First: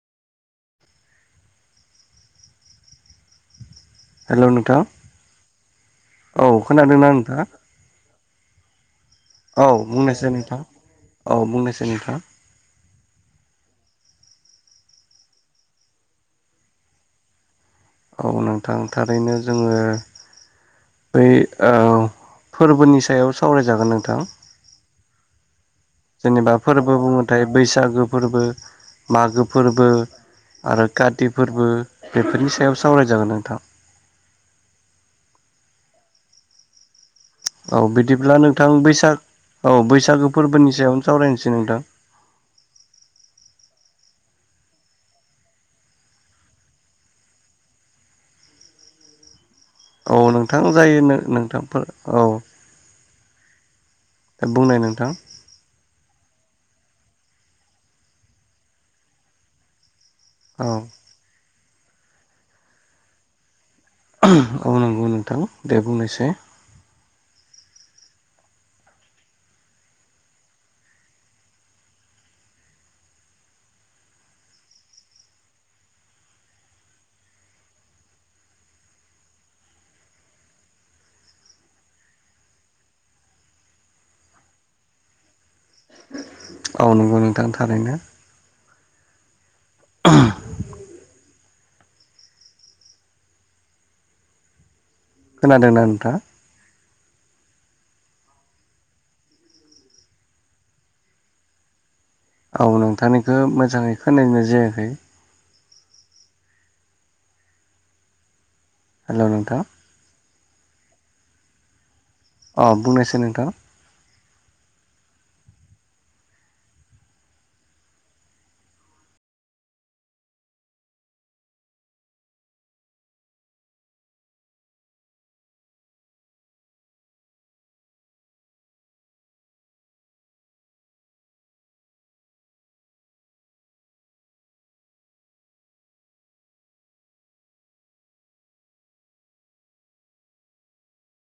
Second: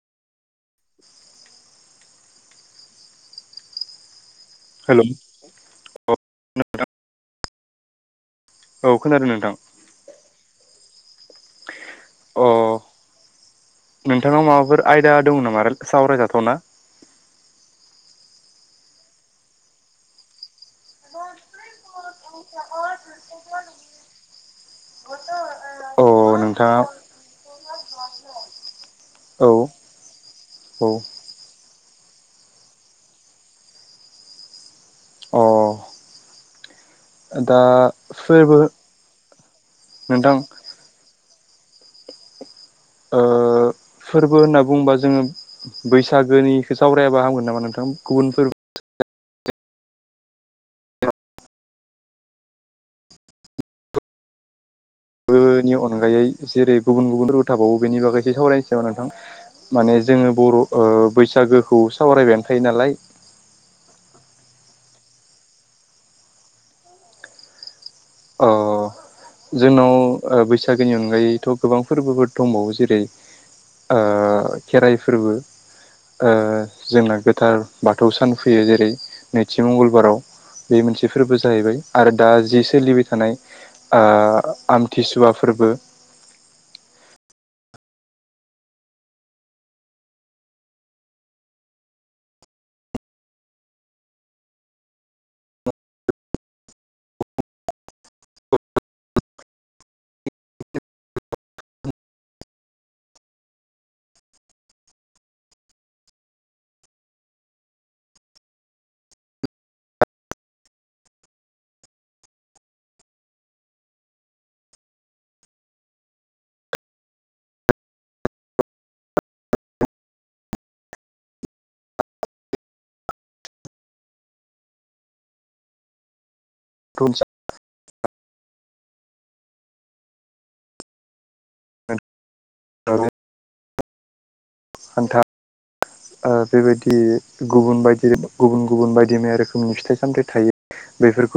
[unintelligible] Hello नोंथां hello औ औ खोनादोंना नोंथाङा? खोनादों नोंथां औ बुंनायसाय नोंथां औ बुंनायसाय नोंथां अ नोंथांनाव माबाफोर आयदा दं नामा सावरायजाथावना? औ नोंथां थारैनो जोङो बै ओ फोरबोनि सायाव सावरायजागोन नोंथां। बेखनथ' ओ औ। जेनेबा फोरबो बुङोथाय बैसागो फोरबो। मागो औ फोरबो आरो काति फोरबो। बेफोरनि सायाव सावराय जागोन नोंथां। औ अ दा औ बिदिब्ला फोरबो नोंथां बैसाग औ बैसागो नोंथां फोरबोनि सायावनो सावरायनो- सै नोंथां। ओ फोरबो होनना बुङोबा जोङो बैसागोनिखो सावरायाबा हामगोन नामा नोंथां गुबुन फोरबो औ नोंथां जायो नों नोंथांफोर औ। बुंनाय नोंथां। गोनि अनगायै जेरै गुबुन-गुबुन [unintelligible] थाबावो बेनि बागै इसे सावरायनोसै नामा नोंथां माने जोङो बर' औ ओ बैसागोखौ सावरायबायानो थायो नालाय। औ नंगौ नोंथां दे बुंनायसाय अ जोंनाव ओ बैसागोनि अनगायैथ' गोबां फोरबोफोर दंबावो। जेरै ओ खेराइ फोरबो। ओ जोंना गोथार बाथौ सान फैयो जेरै नैथि मंगलबाराव। बे मोनसे फोरबो जाहैबाय आरो दा जि सोलिबाय थांनाय ओ आमथिसुवा फोरबो। औ नंगौ नोंथां थारैनो। [unintelligible] खोनादोंना नोंथाङा? आं नोंथांनिखौ मोजाङै खोनानाय जायाखै। हेलौ नोंथां। अ बुंनायसाय नोंथां। [unintelligible] [inaudible] हान्था ओ बेबायदि गुबुन बायदि गुबुन-गुबुन बायदि मैया रोखोमनि फिथाइ सामथाय थायो। बेफोरखौ